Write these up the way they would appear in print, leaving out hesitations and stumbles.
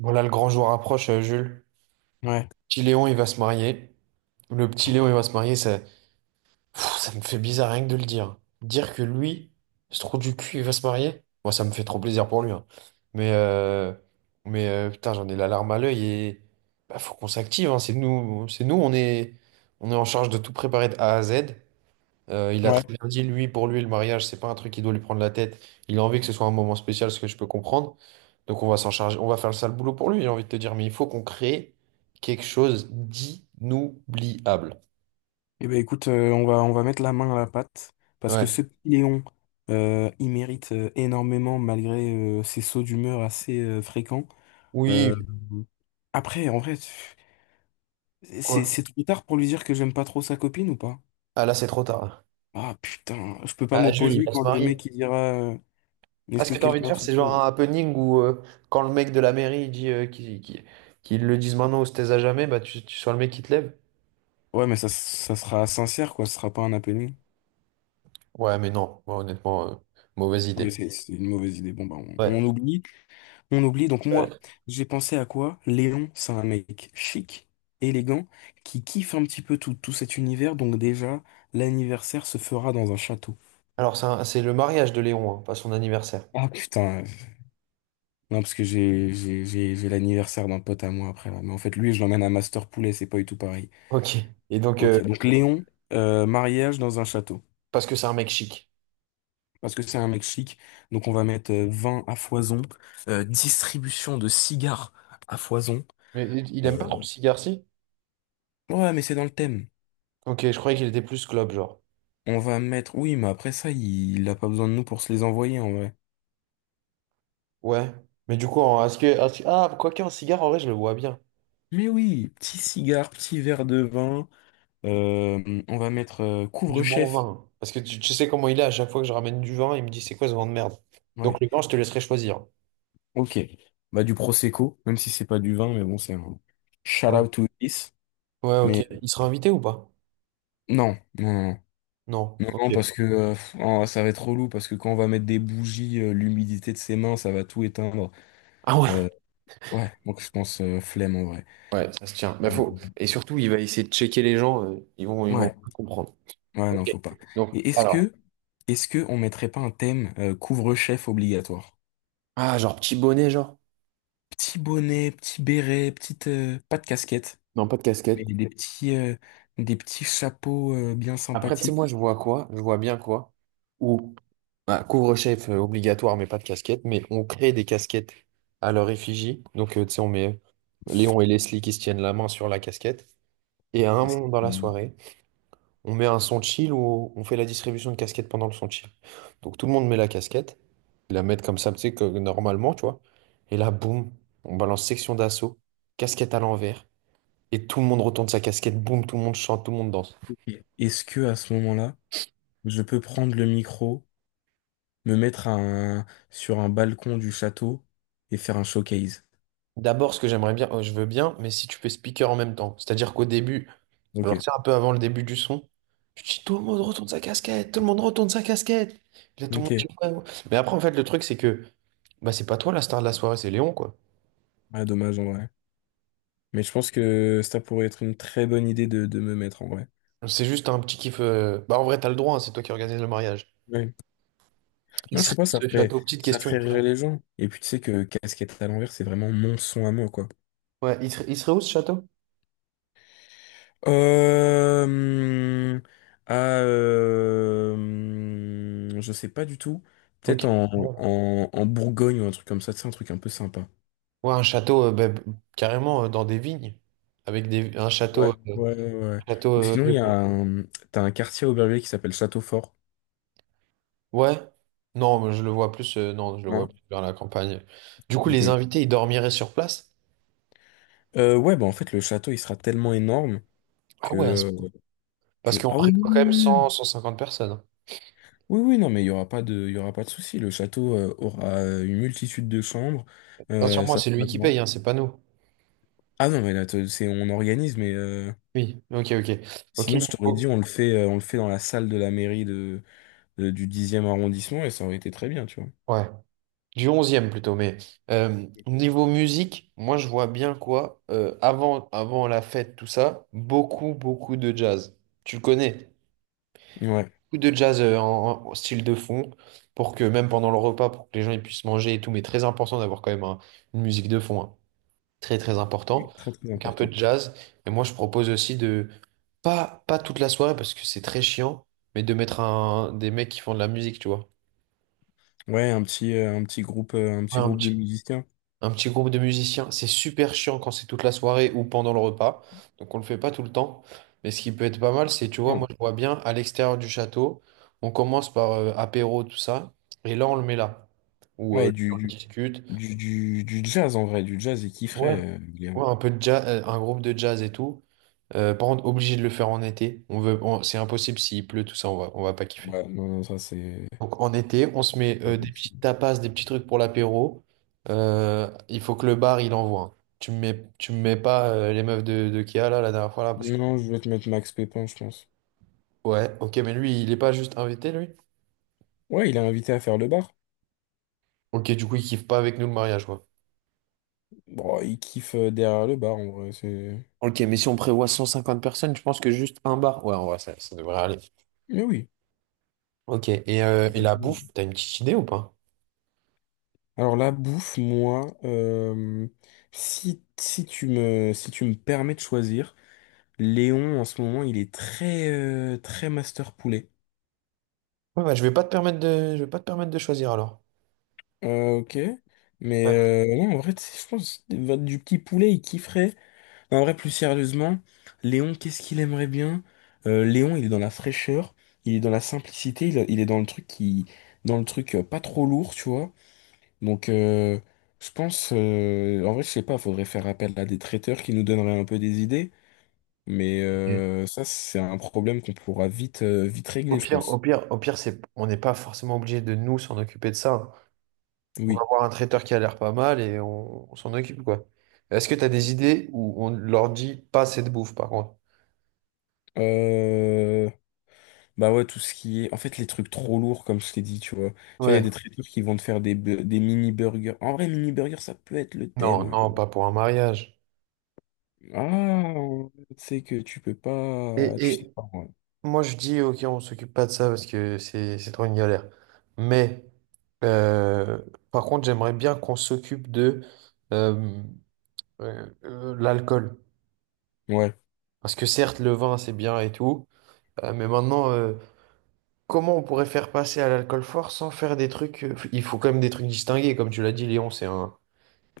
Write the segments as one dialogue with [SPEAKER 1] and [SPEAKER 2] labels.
[SPEAKER 1] Bon, là, le grand jour approche, Jules.
[SPEAKER 2] Ouais,
[SPEAKER 1] Petit Léon, il va se marier. Le petit Léon, il va se marier, ça, ça me fait bizarre rien que de le dire. Dire que lui, ce trou du cul, il va se marier, moi, ça me fait trop plaisir pour lui, hein. Mais, euh, mais putain, j'en ai la larme à l'œil et bah, faut qu'on s'active, hein. C'est nous, on est en charge de tout préparer de A à Z. Il a
[SPEAKER 2] ouais.
[SPEAKER 1] très bien dit, lui, pour lui, le mariage, c'est pas un truc qui doit lui prendre la tête. Il a envie que ce soit un moment spécial, ce que je peux comprendre. Donc on va s'en charger, on va faire le sale boulot pour lui, j'ai envie de te dire, mais il faut qu'on crée quelque chose d'inoubliable.
[SPEAKER 2] Eh ben écoute, on va mettre la main à la pâte parce que
[SPEAKER 1] Ouais.
[SPEAKER 2] ce petit Léon, il mérite énormément malgré ses sauts d'humeur assez fréquents. Euh,
[SPEAKER 1] Oui.
[SPEAKER 2] après, en vrai,
[SPEAKER 1] Quoi?
[SPEAKER 2] c'est trop tard pour lui dire que j'aime pas trop sa copine ou pas?
[SPEAKER 1] Ah là, c'est trop tard.
[SPEAKER 2] Ah putain, je peux pas
[SPEAKER 1] Ah, Jules, il
[SPEAKER 2] m'opposer
[SPEAKER 1] va se
[SPEAKER 2] quand le
[SPEAKER 1] marier.
[SPEAKER 2] mec il dira
[SPEAKER 1] Ah,
[SPEAKER 2] est-ce
[SPEAKER 1] ce
[SPEAKER 2] que
[SPEAKER 1] que tu as envie de
[SPEAKER 2] quelqu'un
[SPEAKER 1] faire, c'est genre
[SPEAKER 2] s'oppose?
[SPEAKER 1] un happening où quand le mec de la mairie il dit qu'ils le disent maintenant ou se taise à jamais, bah tu sois le mec qui te lève.
[SPEAKER 2] Ouais, mais ça sera sincère quoi, ce sera pas un appelé.
[SPEAKER 1] Ouais, mais non, moi, honnêtement, mauvaise
[SPEAKER 2] Ok,
[SPEAKER 1] idée.
[SPEAKER 2] c'est une mauvaise idée. Bon, bah,
[SPEAKER 1] Ouais.
[SPEAKER 2] on oublie. On oublie, donc
[SPEAKER 1] Euh,
[SPEAKER 2] moi, j'ai pensé à quoi? Léon, c'est un mec chic, élégant, qui kiffe un petit peu tout, tout cet univers, donc déjà, l'anniversaire se fera dans un château.
[SPEAKER 1] Alors, c'est le mariage de Léon, hein, pas son anniversaire.
[SPEAKER 2] Ah putain, non, parce que j'ai l'anniversaire d'un pote à moi après, là. Mais en fait, lui, je l'emmène à Master Poulet, c'est pas du tout pareil.
[SPEAKER 1] Ok. Et donc,
[SPEAKER 2] Ok, donc Léon, mariage dans un château.
[SPEAKER 1] parce que c'est un mec chic.
[SPEAKER 2] Parce que c'est un mec chic, donc on va mettre vin à foison, distribution de cigares à foison.
[SPEAKER 1] Mais il aime pas trop
[SPEAKER 2] Euh,
[SPEAKER 1] le cigare, si.
[SPEAKER 2] Ouais, mais c'est dans le thème.
[SPEAKER 1] Ok, je croyais qu'il était plus club, genre.
[SPEAKER 2] On va mettre. Oui, mais après ça, il a pas besoin de nous pour se les envoyer en vrai.
[SPEAKER 1] Ouais. Mais du coup, Ah, quoique en cigare, en vrai, je le vois bien.
[SPEAKER 2] Mais oui, petit cigare, petit verre de vin. On va mettre
[SPEAKER 1] Du bon
[SPEAKER 2] couvre-chef.
[SPEAKER 1] vin. Parce que tu sais comment il est, à chaque fois que je ramène du vin, il me dit, c'est quoi ce vin de merde? Donc
[SPEAKER 2] Ouais,
[SPEAKER 1] le vin, je te laisserai choisir.
[SPEAKER 2] ok. Bah, du Prosecco, même si c'est pas du vin, mais bon, c'est un shout
[SPEAKER 1] Ouais.
[SPEAKER 2] out to this.
[SPEAKER 1] Ouais,
[SPEAKER 2] Mais
[SPEAKER 1] ok. Il sera invité ou pas?
[SPEAKER 2] non, non, non,
[SPEAKER 1] Non.
[SPEAKER 2] non,
[SPEAKER 1] Ok.
[SPEAKER 2] non, parce que pff, oh, ça va être relou, parce que quand on va mettre des bougies, l'humidité de ses mains, ça va tout éteindre.
[SPEAKER 1] Ah ouais.
[SPEAKER 2] Euh, ouais, donc je pense flemme en vrai.
[SPEAKER 1] Ouais, ça se tient. Bah,
[SPEAKER 2] Euh,
[SPEAKER 1] faut... Et surtout, il va essayer de checker les gens, ils vont
[SPEAKER 2] ouais.
[SPEAKER 1] pas comprendre.
[SPEAKER 2] Ouais,
[SPEAKER 1] Ok.
[SPEAKER 2] non, faut pas.
[SPEAKER 1] Donc,
[SPEAKER 2] Et
[SPEAKER 1] alors.
[SPEAKER 2] est-ce que on mettrait pas un thème couvre-chef obligatoire?
[SPEAKER 1] Ah, genre petit bonnet, genre.
[SPEAKER 2] Petit bonnet, petit béret, petite, pas de casquette,
[SPEAKER 1] Non, pas de
[SPEAKER 2] mais
[SPEAKER 1] casquette.
[SPEAKER 2] des petits chapeaux bien
[SPEAKER 1] Après, tu sais, moi, je
[SPEAKER 2] sympathiques.
[SPEAKER 1] vois quoi? Je vois bien quoi? Ou ah, couvre-chef obligatoire, mais pas de casquette. Mais on crée des casquettes à leur effigie. Donc, tu sais, on met Léon et Leslie qui se tiennent la main sur la casquette. Et à un
[SPEAKER 2] Qu'est-ce que
[SPEAKER 1] moment dans
[SPEAKER 2] c'est
[SPEAKER 1] la
[SPEAKER 2] mieux.
[SPEAKER 1] soirée, on met un son chill où on fait la distribution de casquettes pendant le son chill. Donc, tout le monde met la casquette. Ils la mettent comme ça, tu sais, que normalement, tu vois. Et là, boum, on balance section d'assaut, casquette à l'envers. Et tout le monde retourne sa casquette, boum, tout le monde chante, tout le monde danse.
[SPEAKER 2] Et est-ce que à ce moment-là, je peux prendre le micro, me mettre sur un balcon du château et faire un showcase?
[SPEAKER 1] D'abord, ce que j'aimerais bien, je veux bien, mais si tu fais speaker en même temps. C'est-à-dire qu'au début,
[SPEAKER 2] Ok,
[SPEAKER 1] genre, tu sais, un peu avant le début du son. Je dis, tout le monde retourne sa casquette, tout le monde retourne sa casquette. Puis là, tout le monde
[SPEAKER 2] ok.
[SPEAKER 1] dit, ouais, ouais. Mais après, en fait, le truc, c'est que bah, c'est pas toi la star de la soirée, c'est Léon, quoi.
[SPEAKER 2] Ah, dommage en vrai. Mais je pense que ça pourrait être une très bonne idée de me mettre en vrai.
[SPEAKER 1] C'est juste un petit kiff. Bah, en vrai, t'as le droit, hein, c'est toi qui organise le mariage.
[SPEAKER 2] Ouais.
[SPEAKER 1] Il
[SPEAKER 2] Non, je sais
[SPEAKER 1] serait
[SPEAKER 2] pas,
[SPEAKER 1] où ce château? Petite
[SPEAKER 2] ça
[SPEAKER 1] question, il
[SPEAKER 2] ferait
[SPEAKER 1] serait
[SPEAKER 2] rire
[SPEAKER 1] où?
[SPEAKER 2] les gens. Et puis tu sais que casquette à l'envers, c'est vraiment mon son à moi, quoi.
[SPEAKER 1] Ouais, il serait où ce château?
[SPEAKER 2] Euh, hum, je sais pas du tout. Peut-être
[SPEAKER 1] Ok. Bon.
[SPEAKER 2] en Bourgogne ou un truc comme ça, c'est un truc un peu sympa.
[SPEAKER 1] Ouais, un château, carrément dans des vignes. Avec un
[SPEAKER 2] Ouais,
[SPEAKER 1] château.
[SPEAKER 2] ouais, ouais, ouais.
[SPEAKER 1] Château
[SPEAKER 2] Ou
[SPEAKER 1] euh,
[SPEAKER 2] sinon, il y a un, t'as un quartier à Aubervilliers qui s'appelle Châteaufort,
[SPEAKER 1] Ouais. Non, mais je le vois plus. Non, je le vois
[SPEAKER 2] non?
[SPEAKER 1] plus vers la campagne. Du coup, les
[SPEAKER 2] Ok.
[SPEAKER 1] invités, ils dormiraient sur place?
[SPEAKER 2] Ouais, bah en fait, le château, il sera tellement énorme
[SPEAKER 1] Ah
[SPEAKER 2] que...
[SPEAKER 1] ouais,
[SPEAKER 2] euh,
[SPEAKER 1] parce qu'on
[SPEAKER 2] Ah oui,
[SPEAKER 1] prévoit
[SPEAKER 2] oui,
[SPEAKER 1] quand
[SPEAKER 2] oui,
[SPEAKER 1] même
[SPEAKER 2] oui,
[SPEAKER 1] cent
[SPEAKER 2] oui.
[SPEAKER 1] cent cinquante personnes, hein.
[SPEAKER 2] Oui, oui, non, mais il y aura pas de souci. Le château aura une multitude de chambres.
[SPEAKER 1] Rassure-moi,
[SPEAKER 2] Ça
[SPEAKER 1] c'est lui
[SPEAKER 2] sera
[SPEAKER 1] qui paye,
[SPEAKER 2] grand.
[SPEAKER 1] hein, c'est pas nous.
[SPEAKER 2] Ah non, mais là, c'est, on organise, mais
[SPEAKER 1] Oui, ok, ok. Ok,
[SPEAKER 2] sinon, je t'aurais dit, on le fait dans la salle de la mairie du dixième arrondissement et ça aurait été très bien, tu vois.
[SPEAKER 1] ouais. Du onzième plutôt, mais niveau musique, moi je vois bien quoi, avant la fête, tout ça, beaucoup, beaucoup de jazz. Tu le connais?
[SPEAKER 2] Ouais,
[SPEAKER 1] Beaucoup de jazz en style de fond, pour que même pendant le repas, pour que les gens ils puissent manger et tout, mais très important d'avoir quand même une musique de fond, hein. Très très important,
[SPEAKER 2] très très
[SPEAKER 1] avec un peu
[SPEAKER 2] important.
[SPEAKER 1] de jazz. Et moi, je propose aussi de, pas toute la soirée parce que c'est très chiant, mais de mettre des mecs qui font de la musique, tu vois.
[SPEAKER 2] Ouais, un
[SPEAKER 1] Ouais,
[SPEAKER 2] petit groupe de musiciens.
[SPEAKER 1] un petit groupe de musiciens, c'est super chiant quand c'est toute la soirée ou pendant le repas, donc on le fait pas tout le temps. Mais ce qui peut être pas mal, c'est, tu vois, moi
[SPEAKER 2] Non.
[SPEAKER 1] je vois bien à l'extérieur du château, on commence par apéro, tout ça, et là on le met là, où
[SPEAKER 2] Ouais,
[SPEAKER 1] on discute.
[SPEAKER 2] du jazz en vrai, du jazz, il
[SPEAKER 1] Ouais.
[SPEAKER 2] kifferait, Léon.
[SPEAKER 1] Ouais, un peu de jazz, un groupe de jazz et tout. Par contre, obligé de le faire en été. C'est impossible s'il pleut, tout ça, on va pas kiffer.
[SPEAKER 2] Ouais, non, non, ça c'est
[SPEAKER 1] Donc en été, on se met
[SPEAKER 2] pas
[SPEAKER 1] des petits
[SPEAKER 2] possible.
[SPEAKER 1] tapas, des petits trucs pour l'apéro. Il faut que le bar, il envoie, hein. Tu me mets pas les meufs de Kia là, la dernière fois là, parce que.
[SPEAKER 2] Non, je vais te mettre Max Pépin, je pense.
[SPEAKER 1] Ouais, ok, mais lui, il est pas juste invité, lui?
[SPEAKER 2] Ouais, il est invité à faire le bar.
[SPEAKER 1] Ok, du coup, il kiffe pas avec nous le mariage, quoi.
[SPEAKER 2] Bon, il kiffe derrière le bar, en vrai, c'est...
[SPEAKER 1] Ok, mais si on prévoit 150 personnes, je pense que juste un bar. Ouais, en vrai, ça devrait aller.
[SPEAKER 2] Mais oui.
[SPEAKER 1] Ok, et la bouffe, t'as une petite idée ou pas?
[SPEAKER 2] Alors la bouffe, moi, si, si tu me permets de choisir, Léon, en ce moment, il est très, très master poulet.
[SPEAKER 1] Ouais, bah, je vais pas te permettre de choisir alors.
[SPEAKER 2] Ok. Mais
[SPEAKER 1] Ouais.
[SPEAKER 2] non, en vrai, tu sais, je pense du petit poulet, il kifferait. Non, en vrai, plus sérieusement, Léon, qu'est-ce qu'il aimerait bien? Léon, il est dans la fraîcheur, il est dans la simplicité, il est dans le truc qui, dans le truc pas trop lourd, tu vois. Donc, je pense, en vrai, je sais pas, faudrait faire appel à des traiteurs qui nous donneraient un peu des idées, mais
[SPEAKER 1] Ok.
[SPEAKER 2] ça, c'est un problème qu'on pourra vite, vite
[SPEAKER 1] Au
[SPEAKER 2] régler, je
[SPEAKER 1] pire, au
[SPEAKER 2] pense.
[SPEAKER 1] pire, au pire, c'est, on n'est pas forcément obligé de nous s'en occuper de ça. On va
[SPEAKER 2] Oui.
[SPEAKER 1] avoir un traiteur qui a l'air pas mal et on s'en occupe quoi. Est-ce que tu as des idées où on leur dit pas cette bouffe par contre?
[SPEAKER 2] Euh, Bah ouais, tout ce qui est, en fait, les trucs trop lourds, comme je t'ai dit, tu vois. Tu vois, il y a
[SPEAKER 1] Ouais.
[SPEAKER 2] des traiteurs qui vont te faire des, des mini burgers. En vrai, mini burger, ça peut être le
[SPEAKER 1] Non,
[SPEAKER 2] thème, hein.
[SPEAKER 1] non, pas pour un mariage.
[SPEAKER 2] Ah, c'est que tu peux pas,
[SPEAKER 1] Et,
[SPEAKER 2] tu sais
[SPEAKER 1] et
[SPEAKER 2] pas. Ouais.
[SPEAKER 1] moi je dis ok, on s'occupe pas de ça parce que c'est trop une galère. Mais euh, par contre, j'aimerais bien qu'on s'occupe de euh, l'alcool.
[SPEAKER 2] Ouais.
[SPEAKER 1] Parce que certes, le vin, c'est bien et tout, mais maintenant, comment on pourrait faire passer à l'alcool fort sans faire des trucs... Il faut quand même des trucs distingués, comme tu l'as dit, Léon, c'est un,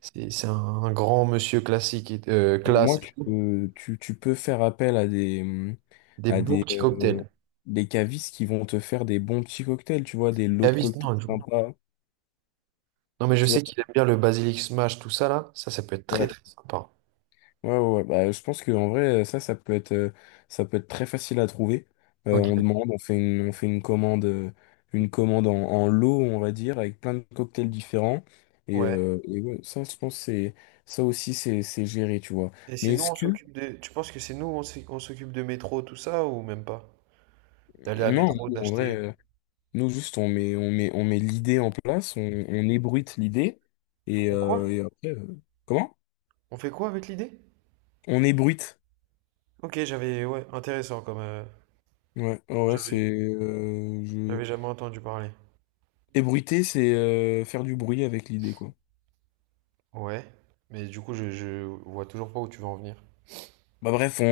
[SPEAKER 1] c'est un grand monsieur classique, et
[SPEAKER 2] Au moins,
[SPEAKER 1] classe, et tout.
[SPEAKER 2] tu peux faire appel
[SPEAKER 1] Des
[SPEAKER 2] à
[SPEAKER 1] bons petits
[SPEAKER 2] euh,
[SPEAKER 1] cocktails.
[SPEAKER 2] des cavistes qui vont te faire des bons petits cocktails, tu vois, des lots de
[SPEAKER 1] Cavis,
[SPEAKER 2] cocktails
[SPEAKER 1] non, du coup.
[SPEAKER 2] sympas.
[SPEAKER 1] Non, mais je
[SPEAKER 2] Tu
[SPEAKER 1] sais
[SPEAKER 2] vois,
[SPEAKER 1] qu'il aime bien le basilic smash, tout ça, là. Ça peut être très,
[SPEAKER 2] ouais,
[SPEAKER 1] très sympa.
[SPEAKER 2] ouais, ouais, ouais. Bah, je pense que en vrai, ça, ça peut être très facile à trouver.
[SPEAKER 1] Ok.
[SPEAKER 2] On demande, on fait une commande en lot, on va dire, avec plein de cocktails différents.
[SPEAKER 1] Ouais.
[SPEAKER 2] Et ouais, ça, je pense, que c'est, ça aussi, c'est géré, tu vois.
[SPEAKER 1] Et c'est
[SPEAKER 2] Mais
[SPEAKER 1] nous,
[SPEAKER 2] est-ce
[SPEAKER 1] on
[SPEAKER 2] que,
[SPEAKER 1] s'occupe de... Tu penses que c'est nous, on s'occupe de métro, tout ça, ou même pas? D'aller à
[SPEAKER 2] non,
[SPEAKER 1] métro,
[SPEAKER 2] en vrai.
[SPEAKER 1] d'acheter...
[SPEAKER 2] Nous, juste, on met l'idée en place, on ébruite l'idée,
[SPEAKER 1] On quoi?
[SPEAKER 2] et après, comment?
[SPEAKER 1] On fait quoi avec l'idée?
[SPEAKER 2] On ébruite.
[SPEAKER 1] Ok, j'avais... Ouais, intéressant comme...
[SPEAKER 2] Ouais, ouais, ouais, c'est...
[SPEAKER 1] J'avais,
[SPEAKER 2] je...
[SPEAKER 1] j'avais jamais entendu parler.
[SPEAKER 2] Ébruiter, c'est faire du bruit avec l'idée, quoi.
[SPEAKER 1] Ouais, mais du coup, je vois toujours pas où tu veux en venir.
[SPEAKER 2] Bah bref,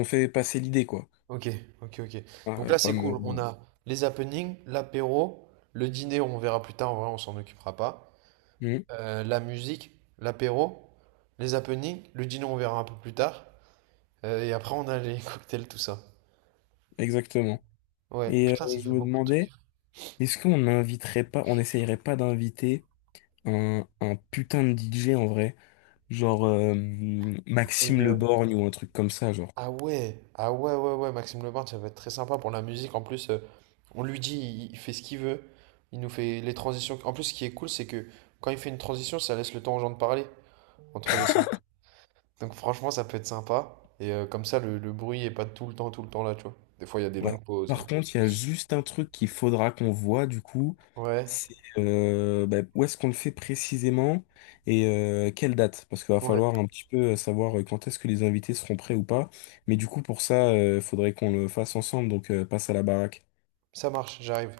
[SPEAKER 2] on fait passer l'idée, quoi.
[SPEAKER 1] Ok, ok, ok.
[SPEAKER 2] Ah,
[SPEAKER 1] Donc là,
[SPEAKER 2] pas
[SPEAKER 1] c'est
[SPEAKER 2] me-
[SPEAKER 1] cool. On
[SPEAKER 2] voilà.
[SPEAKER 1] a les happenings, l'apéro, le dîner, on verra plus tard. En vrai, on s'en occupera pas.
[SPEAKER 2] Mhm,
[SPEAKER 1] La musique, l'apéro, les happenings, le dîner, on verra un peu plus tard. Et après, on a les cocktails, tout ça.
[SPEAKER 2] exactement.
[SPEAKER 1] Ouais,
[SPEAKER 2] Et
[SPEAKER 1] putain, ça
[SPEAKER 2] je
[SPEAKER 1] fait
[SPEAKER 2] me
[SPEAKER 1] beaucoup de trucs.
[SPEAKER 2] demandais, est-ce qu'on n'inviterait pas, on n'essayerait pas d'inviter un putain de DJ en vrai? Genre Maxime Le
[SPEAKER 1] Génial.
[SPEAKER 2] Borgne ou un truc comme ça, genre.
[SPEAKER 1] Ah ouais, ah ouais, ouais, ouais, Maxime Leborgne, ça va être très sympa pour la musique. En plus, on lui dit, il fait ce qu'il veut. Il nous fait les transitions. En plus, ce qui est cool, c'est que quand il fait une transition, ça laisse le temps aux gens de parler entre les sons. Donc franchement, ça peut être sympa. Et comme ça, le bruit est pas tout le temps, tout le temps là, tu vois. Des fois, il y a des
[SPEAKER 2] Ouais.
[SPEAKER 1] longues pauses.
[SPEAKER 2] Par contre, il y a juste un truc qu'il faudra qu'on voit du coup,
[SPEAKER 1] Ouais,
[SPEAKER 2] c'est bah, où est-ce qu'on le fait précisément et quelle date, parce qu'il va
[SPEAKER 1] ouais,
[SPEAKER 2] falloir un petit peu savoir quand est-ce que les invités seront prêts ou pas. Mais du coup, pour ça, il faudrait qu'on le fasse ensemble, donc passe à la baraque.
[SPEAKER 1] ça marche, j'arrive.